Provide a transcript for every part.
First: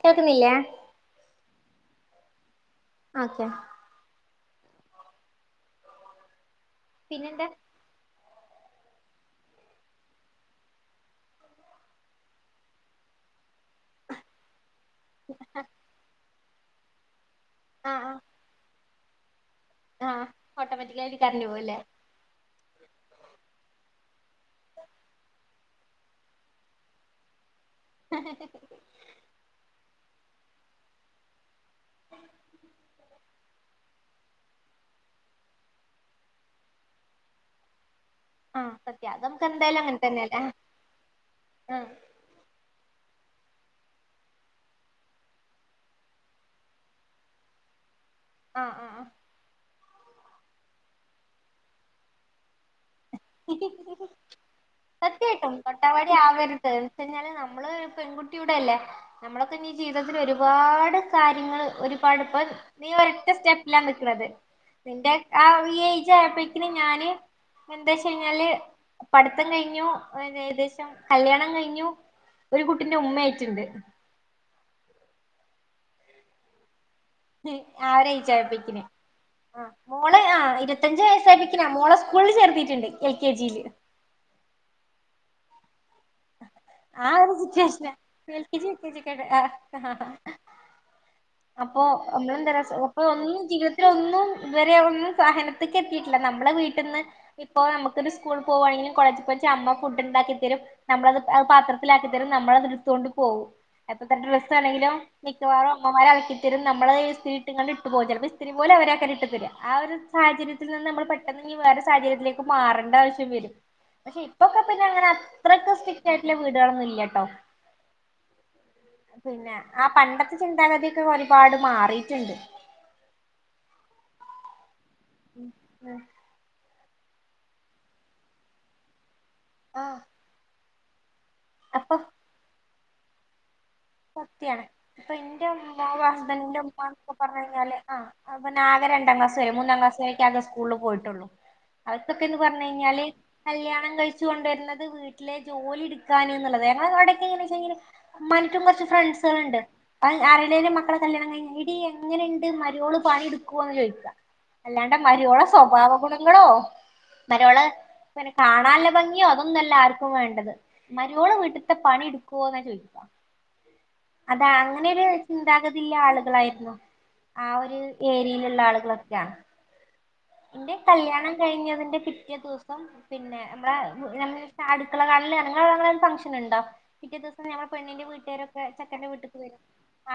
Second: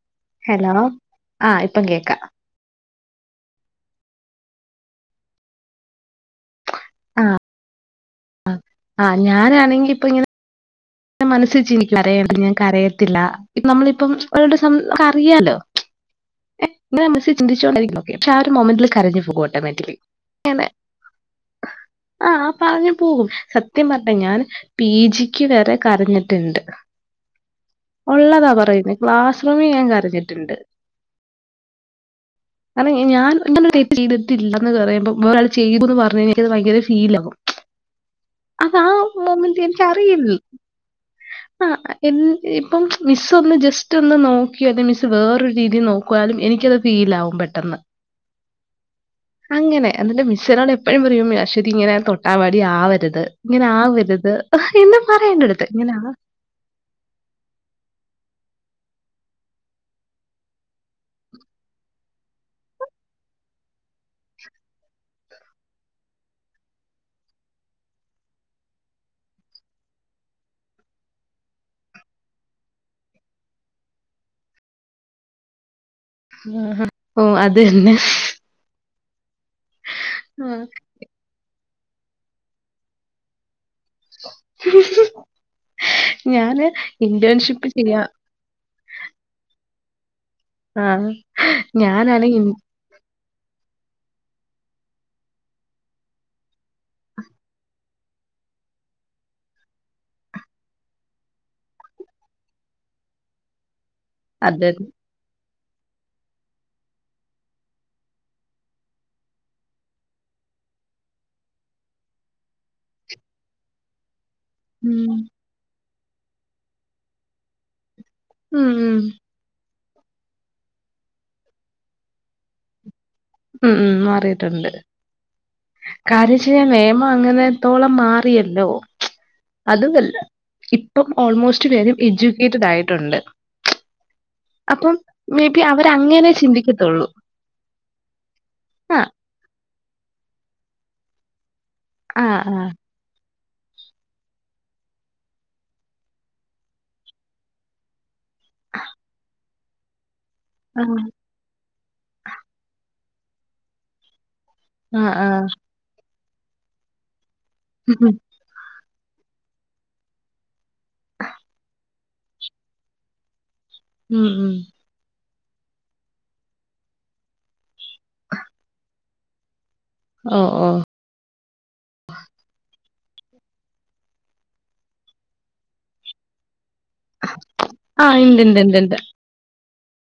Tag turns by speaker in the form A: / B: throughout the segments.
A: കേൾക്കുന്നില്ലേ
B: ഹലോ? ആഹ് ഇപ്പം കേക്കാം.
A: ഓക്കെ. പിന്നെന്താ
B: ആ ഞാൻണെങ്കിൽ ഇപ്പ ഇങ്ങനെ [unintelligible]
A: ആഹ്
B: [unintelligible]
A: ആഹ ഓട്ടോമാറ്റിക്കക് ആയിട്ട് കറഞ്ഞു പോവല്ലേ
B: ആ ആ പറഞ്ഞു പോകും സത്യം പറഞ്ഞെ ഞാൻ പി ജിക്ക് വരെ കരഞ്ഞിട്ടുണ്ട് ഉള്ളതാ പറയുന്നു ക്ലാസ് റൂമിൽ ഞാൻ കരഞ്ഞിട്ടുണ്ട് അത ഞാൻ ചെയ്തിട്ടില്ല എന്ന് പറയുമ്പോ ഒരാൾ ചെയ്തുന്ന് പറഞ്ഞത് ഭയങ്കര ഫീൽ ആകും
A: ആഹ്
B: അതാ
A: സത്യ അത് നമുക്ക്
B: മോമന്റ്
A: എന്തായാലും അങ്ങനെ
B: എനിക്കറിയില്ല
A: തന്നെയല്ലേ
B: ആ
A: ആഹ്
B: ഇപ്പം മിസ് ഒന്ന് ജസ്റ്റ് ഒന്ന് നോക്കി അല്ലെ മിസ് വേറൊരു രീതിയിൽ നോക്കുവാലും എനിക്കത് ഫീൽ ആകും പെട്ടെന്ന്
A: ആ ആ ആ
B: അങ്ങനെ എന്നിട്ട് മിസ്സ്‌ എന്നോട് എപ്പോഴും പറയും അശ്വതി ഇങ്ങനെ തൊട്ടാവാടി ആവരുത് ഇങ്ങനെ ആവരുത് എന്ന് പറയാന്നോര്ത് ഇങ്ങനെ
A: [unintelligible] കഞ്ഞാല് നമ്മള് പെൺകുട്ടിയുടെ അല്ലേ നമ്മളൊക്കെ ഇ ജീവിതത്തിൽ ഒരുപാട് കാര്യങ്ങള് ഒരുപാട് ഇപ്പൊ [unintelligible] നിന്റെ ആ ഈ ഏജ് ആയപ്പോഴക്കിനും ഞാന് ഏകദേശ കഴിഞ്ഞാല് പഠിത്തം കഴിഞ്ഞു ഏ ഏകദേശം കല്ല്യാണം കഴിഞ്ഞു ഒരു കുട്ടിന്റെ ഉമ്മ ആയിട്ടുണ്ട്
B: ഹ്മ്മ്
A: ആരഴച്ചപ്പിക്കിന് ആ മോള് ആ ഇരുത്തിയഞ്ച് വയസായിപ്പിക്കിന മോളെ സ്കൂളിൽ ചേർത്തിട്ടുണ്ട് എൽ കെ ജിയില്
B: ഞാന്
A: ആ ഒരു
B: ഇന്റേൺഷിപ്പ്
A: സിറ്റുവേഷനാ
B: ചെയ്യാ ആ
A: അപ്പൊ
B: ഞാനാണ്
A: നമ്മളന്ത
B: ഇൻ-
A: അപ്പ ഒന്നും ജീവിതത്തിലോന്നും ഇവരെ ഒന്നും സാഹനത്തക്ക് എത്തിയിട്ടില്ല നമ്മളെ വീട്ടിൽന്ന് ഇപ്പൊ നമുക്കൊരു സ്കൂൾ പോകവാണെങ്കിലും കോളേജിൽ പോയി അമ്മ പുഡ് ണ്ടാക്കി തരും നമ്മളത് അത് പാത്രത്തിലാക്കിത്തരും നമ്മളത് ഇട്ട് ത്തോണ്ട് പോകും എത്രത്ര ഡ്രസ്
B: അത് തന്നെ.
A: ആണെങ്കിലോ മിക്കവാറും അമ്മമാര് അലക്കി തരും. നമ്മള് ഇസ്തിരി ഇട്ട് ഇങ്ങട്ട് പേരും. ചില- എസ്ത്രിരി പോലുംഅവരാണ് ഇട്ടുതരുക ആ ഒരു സാഹചര്യത്തിൽ നിന്ന് നമ്മൾ പെട്ടെന്ന് വേറെ സാഹചര്യത്തിലേക്ക് മാറേണ്ട ആവശ്യം വരും. പക്ഷെ ഇപ്പൊക്കെ പിന്നെ അങ്ങനെ
B: ഉം.
A: അത്രക്കെ സ്ട്രിക്ട് ആയിട്ടുള്ള വീടുകളൊന്നും ഇല്ലട്ടോ.
B: ഉം ഉം
A: പിന്നെ ആ പണ്ടത്തെ ചിന്താഗതിയൊക്കെ ഒരുപാട് മാറിയിട്ടുണ്ട്.
B: ഉം ഉം മാറിയിട്ടുണ്ട്
A: ഉം
B: കാര്യം ച്ച് നിയമം അങ്ങനെ ത്തോളം മാറിയല്ലോ
A: ആഹ്
B: അതുമല്ല ഇപ്പം ഓൾമോസ്റ്റ്
A: അപ്പൊ
B: ച്ച്പേരും എഡ്യൂക്കേറ്റഡ് ആയിട്ടുണ്ട്.
A: സത്യാണ്
B: അപ്പം
A: ഇപ്പൊ
B: മേ
A: എന്റെ
B: ബി
A: ഉമ്മ
B: അവരങ്ങനെ
A: ഹസ്ബൻഡിന്റെ
B: ചിന്തിക്കത്തൊള്ളൂ.
A: ഉമ്മഎന്നൊക്കെ പറഞ്ഞു കഴിഞ്ഞാല് ആ അപ്പൊ ആക
B: ആഹ്
A: രണ്ടാം ക്ലാസ് വരെ മൂന്നാം ക്ലാസ് വരെ ആകെ സ്കൂളിൽ പോയിട്ടുള്ളൂ. അവക്കൊക്കെ എന്ന്
B: ആഹ്
A: പറഞ്ഞു കഴിഞ്ഞാല് കല്യാണം കഴിച്ചു കൊണ്ടുവരുന്നത് വീട്ടിലെ ജോലി എടുക്കാനും എന്നുള്ളത് കാരണം അവിടൊക്കെഎങ്ങനെവെച്ച ഉമ്മാനിക്കും കുറച്ച് ഫ്രണ്ട്സുകളുണ്ട്. ആരുടേലും
B: ആഹ്.
A: മക്കളെ കല്യാണം കഴിഞ്ഞ് എങ്ങനെ ഉണ്ട് മരുമോള്പണി എടുക്കന്ന് ചോദിക്ക. അല്ലാണ്ട്
B: ആഹ് ആഹ്
A: മരുമോളുടെ
B: ആഹ്.
A: സ്വഭാവ ഗുണ ങ്ങളോ മരുമോള്
B: ഉം ഉം
A: പിന്നെ കാണല്ല ഭംഗിയോ അതൊന്നല്ല ആർക്കും വേണ്ടത് മരുമോള് വീട്ടിലത്തെ പണി എടുക്കുവോന്നാ ചോയിക്കാ
B: ഉം
A: അതാ
B: ഉം.
A: അങ്ങനെരു ചിന്താഗതില്ല ആളുകളായിരുന്നു ആഹ് ഒരു ഏരിയായിലുള്ള ആളുകളൊ - - ല്ല
B: ഓഹ്
A: എന്റെ
B: ഓഹ്.
A: കല്യാണം കഴിഞ്ഞതിന്റെ പിറ്റേ ദിവസം പിന്നെ നമ്മടെ അടുക്കളകാണല് അങ്ങനെ ഫംഗ്ഷൻ ഉണ്ടോ? പിറ്റേ ദിവസം ഞങ്ങള് പെണ്ണിന്റെ
B: ആഹ്
A: വീട്ടുകാരൊക്കെ
B: ഇണ്ട്ണ്ട്ണ്ട്ണ്ട്.
A: ചെക്കന്റെ വീട്ടിലേക്ക് വരും.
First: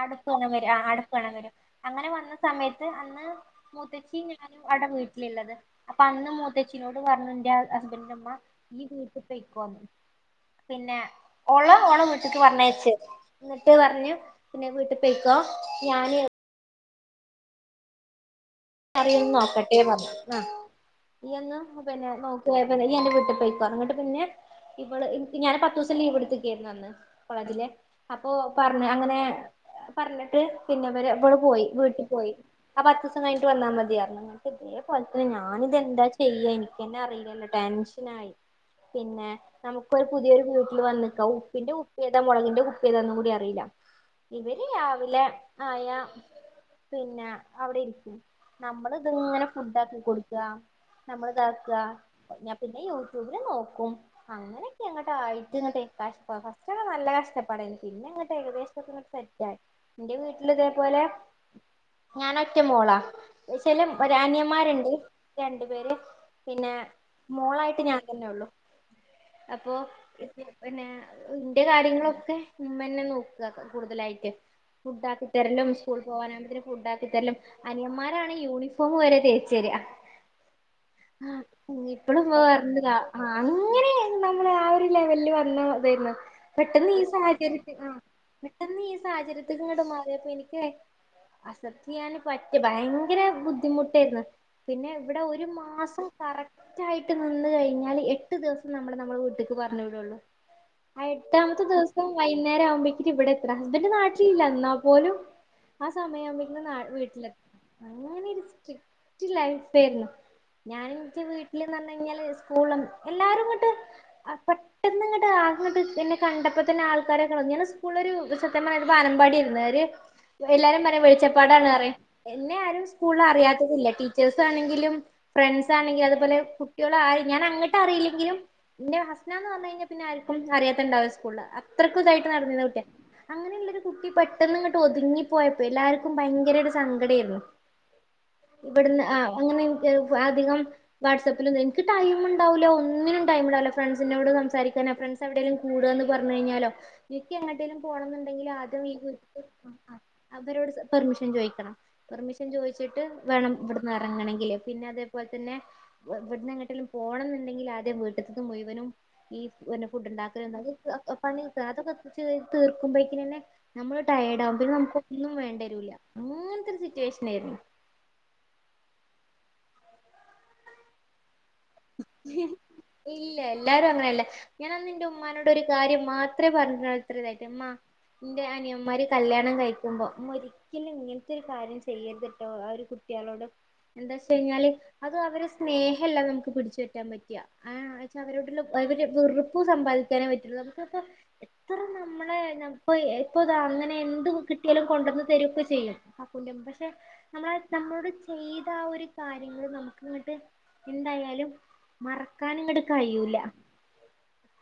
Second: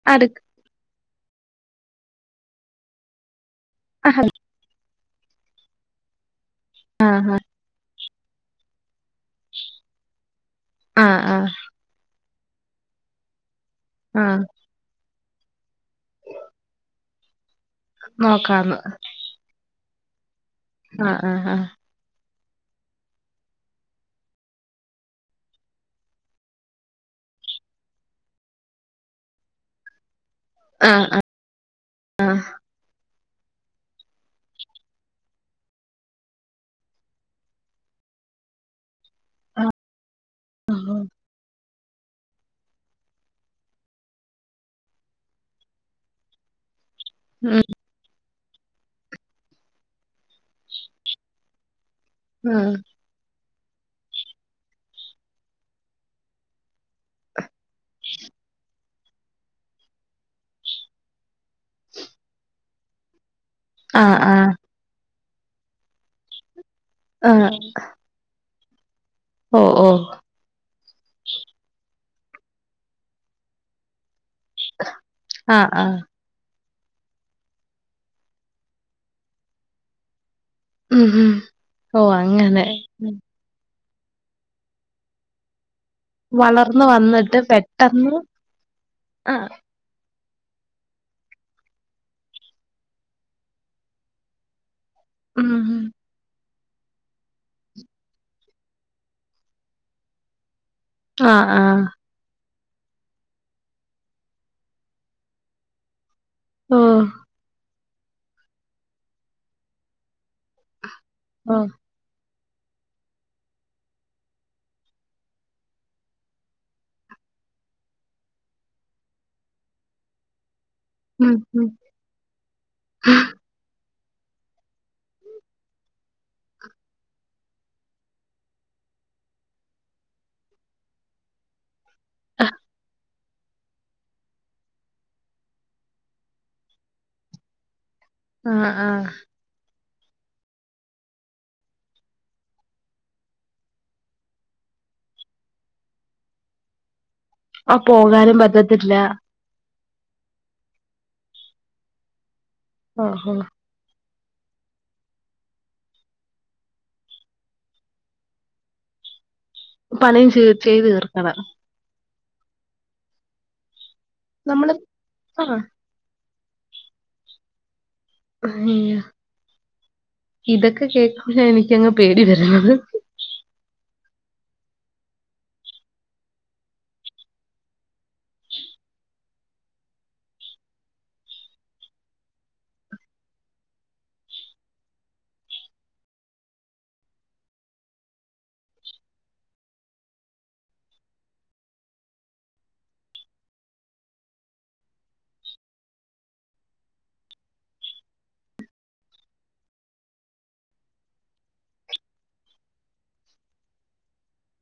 A: അടുപ്പ്
B: അടുക്ക്
A: അങ്ങനെ അടുപ്പു കാണാൻ വരും. അങ്ങനെ വന്ന സമയത്ത് അന്ന് മുത്തേച്ചിയു ഞാനു അവിടെ വീ ള്ളത് അപ്പൊ അന്ന് മൂത്തച്ചിനോട് പറഞ്ഞുന്റെ ഹസ്ബൻഡന്റെ ഉമ്മ ഈ വീട്ട് യ്ക്കോ പിന്നെ
B: ആഹ് ആഹ്
A: ഓളെ ഓളുടെ വീട്ടിക്ക് പറഞ്ഞയച്ച് എന്നിട്ട് പറഞ്ഞു
B: ആഹ്
A: പിന്നെ വീട്ട്ക്ക് പോയിക്കോ ഞാന്
B: നോക്കാന്ന്.
A: നോക്കട്ടെ പറഞ്ഞു ആഹ്
B: ആഹ് ആഹ് ആഹ്.
A: [unintelligible] പിന്നെ നോക്ക യ് എന്റെ വീട്ടിൽ പോയ്ക്കോ ങ്ങട്ട് പിന്നെ ഇവള് ഞാൻ പത്ത്ദിവസം ലീവ് എടുത്തെക്കായിരുന്നു അന്ന്. കോളേജിലെ അപ്പൊ പറഞ്ഞ് അങ്ങനെ പറഞ്ഞിട്ട് പിന്നെ
B: ആഹ്
A: ഇവര് ഇവിടെ പോയി വീട്ടിൽ പോയി ആ പത്ത്ദിവസം കഴിഞ്ഞിട്ട് വന്നാ മതിയായിരുന്നു. ഇന്ക്ക് ഇതേപോല തന്നെ ഞാനിതെന്താ ചെയ്യാ എനിക്ക് തന്നെ അറിയില്ലല്ലോ ടെൻഷൻ ആയി. പിന്നെ നമുക്കൊരു പുതിയൊരു വീട്ടിൽ
B: ആഹ്.
A: വന്ന് നിൽക്കാം. ഉപ്പിന്റെ ഉ ഏതാ മുളകിന്റെ കുപ്പി ഏതാന്നു കൂടി അറിയില്ല ഇവര് രാവിലെ ആയാ പിന്നെ
B: ഉം
A: അവിടെ ഇരിക്കും. നമ്മൾ ഇത്ങ്ങനെ ഫുഡ് ആക്കി കൊടുക്ക. നമ്മള് ഇതാക്ക ഞാൻ
B: ഉം.
A: പിന്നെ ജോ നോക്കും അങ്ങനെയൊക്കെ അയിട്ടങ്ങട്ടെങ്ങട്ടെ കഷ്ടത നല്ല കഷ്ട പടയ പിന്നെ ഇങ്ങട്ട് ഏകദേശങ്ങട്ടേ ഇന്റെ വീട്ടില് ഇതേപോലെ ഞാൻ ഒറ്റ മോളാ. ച്ചലും
B: ആഹ് ആഹ്.
A: അനിയന്മാരുണ്ട് രണ്ടു പേര്. പിന്നെ
B: ആഹ്
A: മോളായിട്ട് ഞാൻ തന്നെ ഉള്ളു
B: ഓഹ്
A: അപ്പോ
B: ഓഹ്.
A: പിന്നെ ഇന്റെ കാര്യങ്ങളൊക്കെ ഉമ്മതന്നെ നോക്ക കൂടുതലായിട്ട്. ഫുഡ് ആക്കി തരലും
B: ആഹ് ആഹ്.
A: സ്കൂൾ പോകാനാവുമ്പോന് ഫുഡ് ആക്കി തരലും അനിയന്മാരാ യൂണിഫോം വരെ തേച്ച് തര.
B: ഉം ഉം. ഓഹ്
A: ഇപ്പളും ഉമ്മ
B: അങ്ങനെ.
A: പറഞ്ഞതാ ആഹ് അങ്ങനെ നമ്മള് ആഹ് ഒരു ലെവലില് വന്ന തരുന്നു
B: വളർന്ന്
A: പെട്ടെന്ന് ഈ
B: വന്നിട്ട്
A: സാഹചര്യത്തി ആഹ്
B: പെട്ടെന്ന്
A: പെട്ടെന്ന് ഈ
B: ആഹ്
A: സാഹചര്യത്തി അങ്ങട് മാറിയപ്പൊ എനിക്ക് അസപ്റ്റ് ചെയ്യാന് പറ്റ ഭയങ്കര ബുദ്ധിമുട്ടായിരുന്നു. പിന്നെ ഇവിടെ ഒരു
B: ഉം ഉം.
A: മാസം കറക് തായിട്ട് നിന്ന് കഴിഞ്ഞാൽ എട്ട് ദിവസം നമ്മൾ നമ്മുടെ വീട്ട്ക്ക് പറഞ്ഞു വിടള്ളൂ. ആഹ് എട്ടാമത്തെ ദിവസം വൈകുന്നേരാവുമ്പോക്കും ഇവിടെ എത്തണം ഹസ്ബൻഡ് നാട്ടിലില്ല എന്നാ പോലും ആഹ് സമയം ആവുമ്പയേത്ത് നാ
B: ഓഹ്
A: വീട്ടിലെ സ്ട്രിപ്റ്റ് ലൈഫേര്ന്നു ഞാന് ഇന്റെ
B: ഓഹ്.
A: വീട്ട്ല്ന്നറ് ഞ്ഞാല് സ്കൂളും എല്ലാരുംങ്ങട്ട് പെട്ടെന്ന് ഇങ്ങട്ട് ആകെങ്ങട്ട് എന്നെ കണ്ടപ്പ തന്നെ ആൾക്കാരെക്കെ ഇങ്ങനെ സ്കൂൾലൊരു ഒരു ചെക്കനായിട്ട് ബാനമ്പാടിരുന്നു അവര് എല്ലാരും പറിം
B: ഉം ഉം.
A: വെളിച്ചപ്പാടാണറിം ഇന്നെ ആരും സ്കൂൾല് അറിയാത്തതില്ല ടീച്ചേഴ്സ് ആണെങ്കിലും ഫ്രണ്ട്സ് ആണെങ്കില് അത്പോലെ കുട്ടിയോളായി ഞാൻ അങ്ങട്ട് അറിയില്ലെങ്കിലും ഇന്നെ ഹസ്ന എന്ന് പറഞ്ഞു കഴിഞ്ഞാ പിന്നെ ആർക്കും അറിയാത്തണ്ടാവൂല സ്കൂള് അത്രക്കൂ ഇതായിട്ട് നടന്നീന കുട്ടിയ അങ്ങനെയുള്ളരു കുട്ടി പെട്ടെന്ന് ഇങ്ങട്ട് ഒതുങ്ങി പോയപ്പോ എല്ലാർക്കും ഭയങ്കരരു സ ങ്കടേര്ന്നു
B: ആഹ്
A: ഇവട്ന്ന്
B: ആഹ്.
A: അ അങ്ങനെ അധികം വാട്സപ്പിലും ഇതിലും ഇൻക്ക് ടൈം ഇണ്ടാവൂല്ല ഒന്നിനും ടൈം ഇണ്ടാവൂല്ല ഫ്രണ്ട്സിനോട് സംസാരിക്കാനൊ ഫ്രെണ്ട്സ് എവിടേലും കൂടാന്ന് പറ്ഞ്ഞഴിഞ്ഞാലോ എനിക്ക് എങ്ങടേലും
B: ആഹ് പോകാനും
A: പോണന്നുണ്ടെങ്കില് ആദ്യം
B: പറ്റത്തില്ല.
A: ഈ കുര്പ്പ് ആഹ് അവരോട് പെർമിഷൻ ചോയിക്കണം പെർമിഷൻ ചോയിച്ചിട്ട്
B: ഓഹ് ഓഹ്.
A: വേണം ഇവിട്ന്ന് എറങ്ങണങ്കില് പിന്നെ അതേപോലെ തന്നെ ഇവിട്ന്ന് എങ്ങട്ടേലും പോണംന്നുണ്ടെങ്കിൽ ആദ്യം വീട്ട്ത്ത്ത്ത് മുഴുവനും ഈ വര്ന ഫുഡ്
B: പണിയും
A: ഇണ്ടാക്കല്
B: ചെയ്
A: താക്കലും
B: ചെയ്ത്
A: അതൊക്കെ
B: തീർക്കണം
A: പണി അതൊക്കെ തീർക്കുമ്പഴേക്കിനന്നെ നമ്മള് ട്ടയേഡ് ആകും പിന്നെ
B: നമ്മള്
A: നമുക്ക് ഒന്നും
B: ആഹ്
A: വേണ്ടിരൂല്ല അങ്ങൻത്തെരു സിറ്റുവേഷനായിരുന്നു
B: അയ്യോ ഇതൊക്കെ കേക്കുമ്പ എനിക്കങ്ങ് പേടി വരുന്നത്
A: ഇല്ല എല്ലാരും അങ്ങനെല്ല ഞാന് അന്ന് ഇന്റെ ഉമ്മാനോട് ഒരു കാര്യം മാത്രേ പറഞ്ഞത്രതായിട്ട് ഇമ്മാ ഇന്റെ അനിയന്മാര് കല്യാണം കഴിക്കുമ്പോ ഉമ്മ ഒരിക്കലും ഒരിക്കലും ഇങ്ങനത്തെ ഒരു കാര്യം ചെയ്യരുത്ട്ടോ ആഹ് ഒരു കുട്ടിയാളോട് എന്താച്ച്കഴിഞ്ഞാല് അത് അവരെ സ്നേഹല്ല നമമ്മക്ക് പിടിച്ചുപറ്റാൻ പറ്റാ ആഹ്ച്ചാ അവരോടുള്ള ഒര് വെറുപ്പ് സമ്പാദിക്കാനേ പറ്റുള്ളൂ നമുക്കിപ്പ എത്ര നമ്മളെ ഇപ്പതാ അങ്ങനെ എന്ത് കിട്ടിയാലും കൊണ്ടന്ന് തരുക്കെ ചെയ്യും കാകൂന്റെമ്മ പഷെ നമ്മൾ നമ്മളോട് ചെയ്ത ആഹ് ഒരു കാര്യങ്ങൾ നമുക്ക്ങ്ങട്ട് ഇണ്ടായാ എന്നാലും മറക്കാന്ങ്ങട്ട് കയ്യൂല.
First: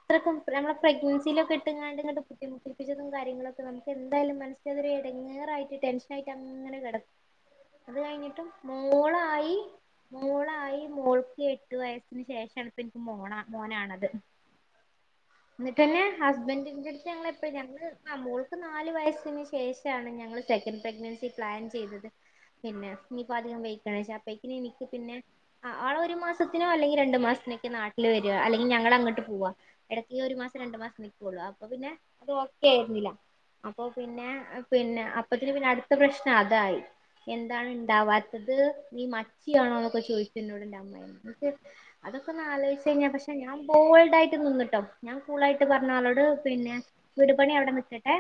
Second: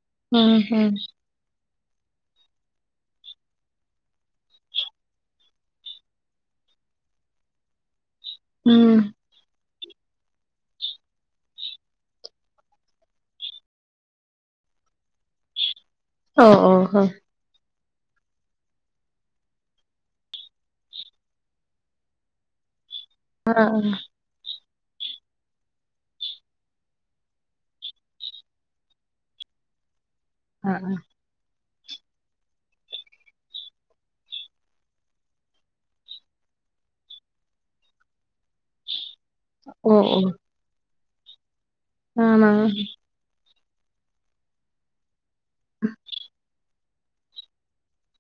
A: അത്രക്കും
B: ഉം
A: ഞങ്ങളെ
B: ഉം
A: പ്രേഗ്നെൻസി പ്രേഗ്നെൻസിലൊക്കെട്ട്ങ്ങാണ്ട്ട്ട് ബുദ്ധിമുട്ടിപ്പിച്ചതും കാര്യങ്ങളൊക്കെ നമുക്ക് എന്തായാലും മനസ്സിനതൊരു എടങ്ങേറായിട്ട് ടെൻഷ ടെൻഷനായിട്ടങ്ങനെ കെടക്കും അത് കഴിഞ്ഞിട്ട് കഴിഞ്ഞിട്ടും
B: ഉം
A: മോളായി മോളായി മോൾക്ക് ക്ക് എട്ടു വയസ്സിന് ശേഷാണ് ഇപ്പൻക്ക് മോണ മോനാണത് ഇന്നിട്ടന്നെ
B: ഓ ഓ ഓ
A: ഹസ്ബന്റിന്റെട്ത്ത് ഞങ്ങള് എപ്പയും ഇപ്പ ഞങ്ങ് ആഹ് മോൾക്ക് നാല് വയസിന് ശേഷാണ് ഞങ്ങള് സെക്കൻഡ് പ്രഗ്നൻസി പ്ലാൻ ചെയ്തത് പിന്നെ ഇനിപ്പ അധികം
B: ആഹ്
A: വൈക്കണ അപ്പയ്ക്ക്ന് എനിക്ക് പിന്നെ ആഹ് ആള് ഒരു മാസത്തിനോ അല്ലെങ്കി രണ്ടു മാസത്തിനൊക്കെ നാട്ടില് വരാ അല്ലെങ്കി ഞങ്ങള് അങ്ങട്ട് പോവാ ഇടയ്ക്ക് ഈ ഒരു മാസം രണ്ടു
B: ആഹ്
A: മാസം നിക്കൊള്ളു അപ്പൊ പിന്നെ അത് ഓക്കെ ആയിരുന്നില്ല അപ്പൊ പിന്നെ പിന്നെ അപ്പത്തിന് പിന്നെ അടുത്ത പ്രശ്നം അതായി എന്താണ് ഇണ്ടാവാത്തത് നീ മച്ചിയാണോ
B: ഓ
A: ന്നൊക്കെ
B: ഓ
A: ചോയിച്ചു എന്നോട് ഇന്റെ അമ്മായിമ്മ അതൊക്കൊന്ന്
B: ആണോ
A: ആലോയിച്ചഴിഞ്ഞാ പഷെ ഞാൻ ബോൾഡായിട്ട് നിന്ന്ട്ടോ ഞാൻ കൂളായിട്ട് പറഞ്ഞ് ആളോട് പിന്നെ വീട് പണി അവ്ടെ നിക്കട്ടെ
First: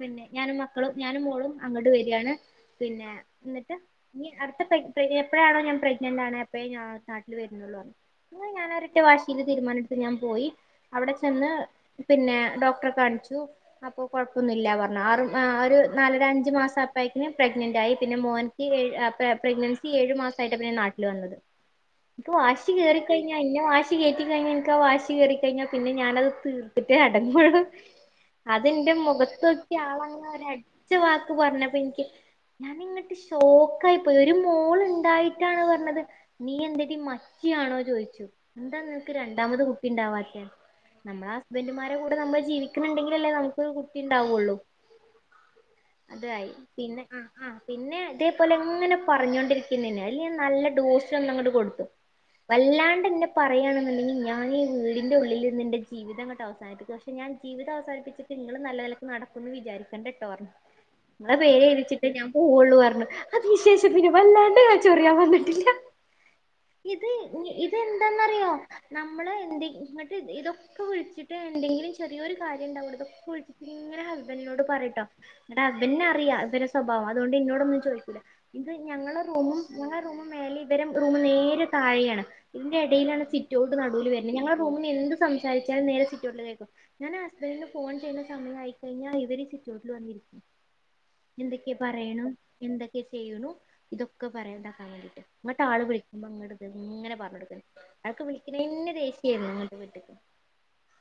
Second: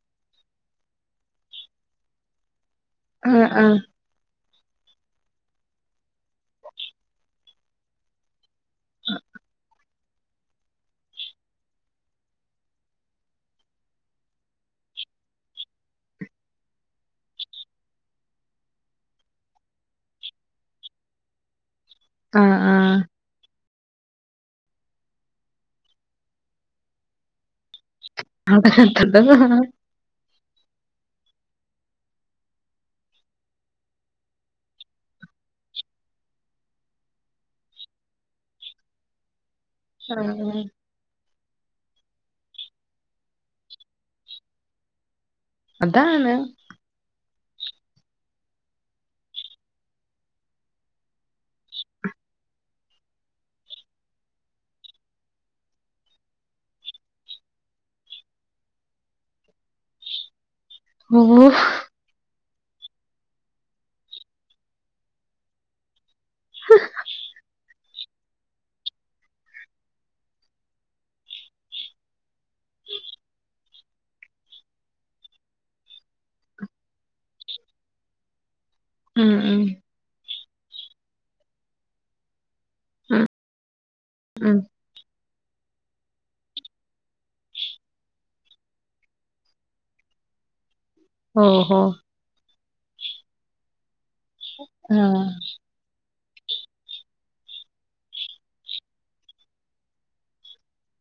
A: പിന്നെ ഞാനും മക്കളും ഞാനും മോളും അങ്ങട്ട് വരാണ് പിന്നെ
B: ആഹ്
A: ഇന്നിട്ട്
B: ആഹ്
A: ഇനി അട്ത്ത പ്രഗ്നി എപ്പഴാണോ ഞാൻ പ്രെഗ്നന്റ് ആവ്ണ് അപ്പഴേ ഞാൻ നാട്ടില് വര്ന്നൊള്ളൂ അന്ന് ഞാനാ ഒരറ്റ വാശില് തീരുമാനട്ത്ത് ഞാൻ പോയി അവിടെ ചെന്ന് പിന്നെ ഡോക്ടറെ കാണിച്ചു അപ്പൊ കൊഴപ്പൊന്നുല്ല പറഞ്ഞു ആറ് ഒരു നാലര അഞ്ചു മാസപ്പയേക്ക്ന് പ്രഗ്നന്റ് ആയി പിന്നെ മോൻ ക്ക് പ്രഗ്നൻസി ഏഴു മാസായിട്ടാ പിന്നെ നാട്ടില് വന്നത് ഇപ്പൊ
B: ആഹ്
A: വാശി
B: ആഹ്
A: ക്കേറിക്കഴിഞ്ഞാ ഇന്നെ വാശി കേറ്റി കഴിഞ്ഞാൽ എനിക്കാ വാശി കേറിക്കഴിഞാ പിന്നെ ഞാനത് തീർത്തിട്ടെ അടങ്ങുള്ളൂ അത് ന്റെ
B: അതിനകത്തുണ്ട്
A: മുഖത്തൊക്കി ആളങ്ങനെ ഒരു അടിച്ച വാക്ക് പറഞ്ഞപ്പ ഇൻക്ക് ഞാനിങ്ങട്ട് ഷോക്കായി പ്പോയി ഒരു മോളുണ്ടായിട്ടാണ് പറഞ്ഞത് നീ എന്തെടി മച്ചിയാണോ ചോയിച്ചു എന്താ നിനക്ക് രണ്ടാമത് കുട്ടി ണ്ടാവാത്തെ നമ്മളെ ഹസ്ബന്റ് മാരെ കൂടെ നമ്മള് ജീവിക്കുന്നുണ്ടെങ്കിലല്ലേ നമുക്ക് കുട്ടി ഉണ്ടാവുള്ളു
B: അതാണ്
A: അതായി പിന്നെ ആഹ് ആഹ് ആ പിന്നെ അതേപോലെ ഇങ്ങനെ പറഞ്ഞോണ്ടിരിക്കുന്നന്നേ ആയില് ഞാൻ നല്ല ഡോസങ്ങോട്ട് കൊടുത്തു വല്ലാണ്ടന്നെ പറയാണെന്നുണ്ടെങ്കില് ഞാൻ ഈ വീടിന്റെ ഉള്ളില് നിന്റെ ജീവിതങ്ങട്ട് അവസാനിപ്പിക്കും പക്ഷേ ഞാൻ ജീവിതം അവസാനിപ്പിച്ചിട്ട് നിങ്ങള് നല്ല നിലക്ക്നടക്കുന്ന് വിചാരിക്കണ്ട ട്ടോ പറഞു
B: ഉ
A: നിങ്ങളെ പേരെഴുതിവെച്ചിട്ടേ ഞാൻ പോവുള്ളുന്ന് പറഞ്ഞു അതിന് ശേഷം പിന്നെ വല്ലാണ്ട് ച്ചൊറിയാൻ വന്നിട്ടില്ല ഇത് ഇതെന്താന്നറിയോ നമ്മള് എന്തട്ട് ഇതൊക്കെ വിളിച്ചിട്ട് എന്തെങ്കിലും ചെറിയോരു കാര്യം ഉണ്ടാവുള്ളൂ ഇത് ഫുൾ ഇങ്ങനെ ഹസ്ബന്റിനോട് പറയുംട്ടോ എന്നിട്ട് അതിന് അറിയാം ഇവരെ സ്വഭാവം അതുകൊണ്ട് എന്നോടൊന്നും ചോദിക്കൂല്ല ഇത് ഞങ്ങളെ
B: ഉം
A: റൂമും
B: ഉം
A: ഞങ്ങളുടെ റൂമ് മേലേം ഇവരെ റൂം നേരെതാഴെയാണ് ഇതിന്റെ ഇടയിലാണ്
B: ഉം
A: സിറ്റോട്ട് നടൂല് വരുന്നെ ഞങ്ങൾ
B: ഉം
A: റൂമിന്ന് എന്ത് സംസാരിച്ചാലും നേരെ സിറ്റൗട്ടില് കേൾക്കും ഞാൻ ഹസ്ബന്റിനെ ഫോൺ ചെയ്യുന്ന സമയ ആയിക്കഴിഞ്ഞാൽ ഇവര് സിറ്റൗട്ടില് വന്നിരിക്കും എന്തൊക്കെ
B: ഓഹോ
A: പറയണം എന്തൊക്കെ ചെയ്യണു ഇതൊക്കെ പറയുണ്ടാക്കാൻ
B: ആഹ്
A: വേണ്ടിട്ട് ആള് വിളിക്കുമ്പോ അങ്ങട് ദിങ്ങനെ പറഞ്ഞടുക്കണ് ആൾക്ക്‌ വിളിക്കണന്നെ ദേഷ്യായിരുന്നു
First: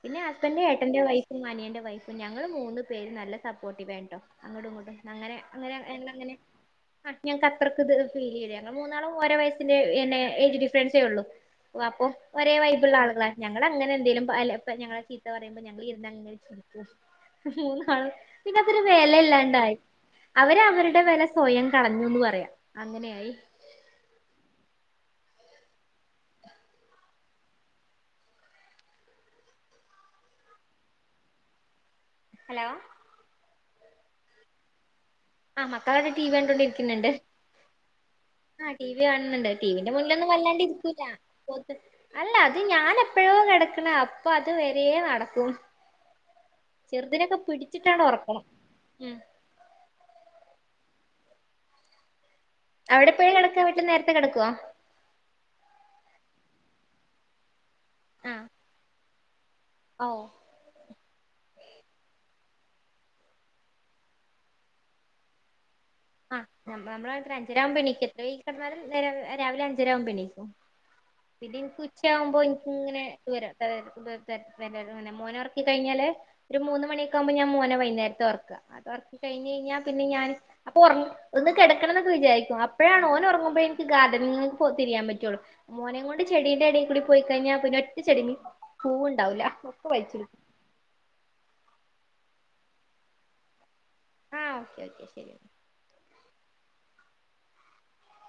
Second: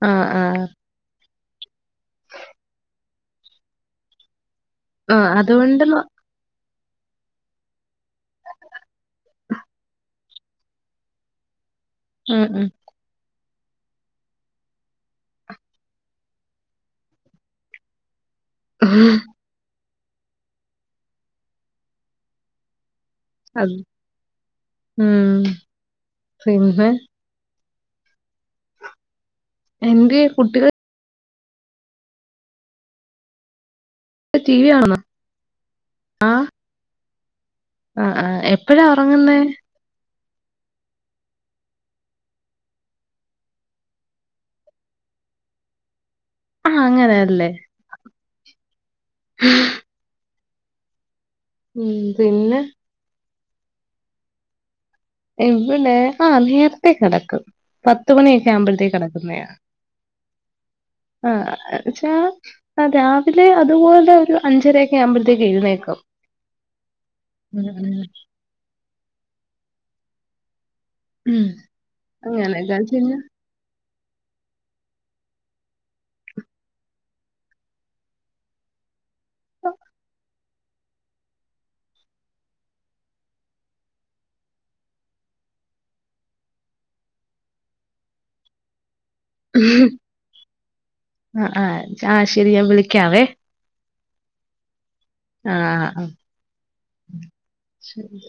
A: പിന്നെ
B: ആഹ്
A: ഹസ്ബന്റ്
B: ആഹ്
A: ഏട്ടന്റെ വൈ ഫും അനിയന്റെ വൈഫും ഞങ്ങള് മൂന്ന് പേര് നല്ല സപ്പോർട്ടീവാട്ടോ അങ്ങോട്ടും ഇങ്ങോട്ട്
B: ആഹ്
A: അങ്ങനെ അങ്ങനെ
B: അതുകൊണ്ട് ന
A: എല്ലം അങ്ങനെ ആ ഞങ്ങക്ക് അത്രക്ക് ഇത് ഫീൽ ചെയ്യില്ല ങ്ങങ്ങള് മൂന്നാളും ഓരോ വയസിന്റെ എന്നെ ഏയ്ജ് ഡിഫറൻസേ ഉള്ളു അപ്പൊ
B: ഉം
A: ഒരേ
B: ഉം
A: വൈബുള്ള ആളുകളാ അങ്ങളെ അങ്ങനെ എന്തേലും അ ഞങ്ങള ചീത്ത പറയുമ്പോ ഞങ്ങള് ഇരുന്നങ് ക്കും മൂന്നാളും പിന്നെ അതൊരു
B: ഉം
A: വെല ഇല്ലാണ്ടായി അവര് അവരുടെ വെല സ്വയം കളഞ്ഞുന്ന് പറയാ അങ്ങനെയായി
B: അത് മം പിന്നെ എന്തിയെ കുട്ടികൾ
A: ഹലോ
B: ടി വി കാണുന്ന
A: ആ മക്കളൊക്കെ ടി വി കണ്ടോണ്ടിരിക്കുന്നുണ്ട്
B: ആഹ് ആഹ്
A: ആ
B: എപ്പഴാ
A: ടി വി
B: ഒറങ്ങുന്നേ
A: കാണുന്നുണ്ട് ടി വി എന്റെ മുന്നിലൊന്നും വല്ലാണ്ട് ഇരിക്കൂല്ല പോ അല്ല അത് ഞാൻ എപ്പോഴോ നടക്കണ അപ്പൊ അത് വരേ നടക്കും
B: ആ
A: ചെറുതിനിനൊക്കെ
B: അങ്ങനെയല്ലേ
A: പിടിച്ചിട്ടാണ് ഉറക്കണം ഉം
B: ഉം പിന്നെ
A: അവിടെപ്പോഴാ കിടക്കാ വീട്ടിൽ നേരത്തെ കെടക്കോ
B: ഇവിടെ ആ നേരത്തേ കിടക്കും
A: ആഹ്
B: പത്തുമണിയൊക്കെ ആവുമ്പോഴത്തേക്ക്‌ കിടക്കുന്നയാ
A: ഓ
B: ആഹ ച്ചാ ആ രാവിലെ അതുപോലൊരു അഞ്ചരെക്കെ ആവുമ്പോഴത്തേക്ക് എഴുന്നേക്കും
A: ആ നമ്മളാടത്ര
B: ഉം
A: അഞ്ചരാകുമ്പ
B: ഉം
A: എണീക്കും സുബ്ഹിക്ക് കിടന്നാലും രാവിലെ അഞ്ചരാകുമ്പോ എണീക്കും
B: ഉം
A: പിന്നെ എനിക്ക് ഉച്ചയാവുമ്പോ
B: അങ്ങനെയൊക്കെ
A: എനിക്കിങനെ
B: പിന്നെ
A: ഉയരാം മോനെ ഉറക്കി കഴിഞ്ഞാല് ഒരു മൂന്ന് മണിയൊക്കെയാകുമ്പോ ഞാൻ മോനെ വൈകുന്നേരത്ത് ഉറക്ക അത്ക്കഴിഞ് കഴിഞ്ഞാ പിന്ന ഞാൻ അപ്പൊ ഒറങ്ങും ഒന്ന് കിടക്കണന്നൊക്കെ വിചാരിക്കും അപ്പോഴാണ് ഓൻ ഉറങ്ങുമ്പോൾ എനിക്ക് ഗാർഡനിങ് പോ തിരിയാൻ പറ്റുള്ളു മോനേം കൊണ്ട് ചെടീന്റെടയിൽ കൂടി പോയി കഴിഞ്ഞാൽ പിന്നെ ഒറ്റ ചെടിമ് പൂവുണ്ടാവൂല്ല ഒക്കെ വലിച്ചിടും
B: ആ ആഹ് ആ ശരി ഞാൻ വിളിക്കാവേ
A: ആഹ് ഓക്കെ ഓക്കെ ശരി
B: ആ ഉം ശരി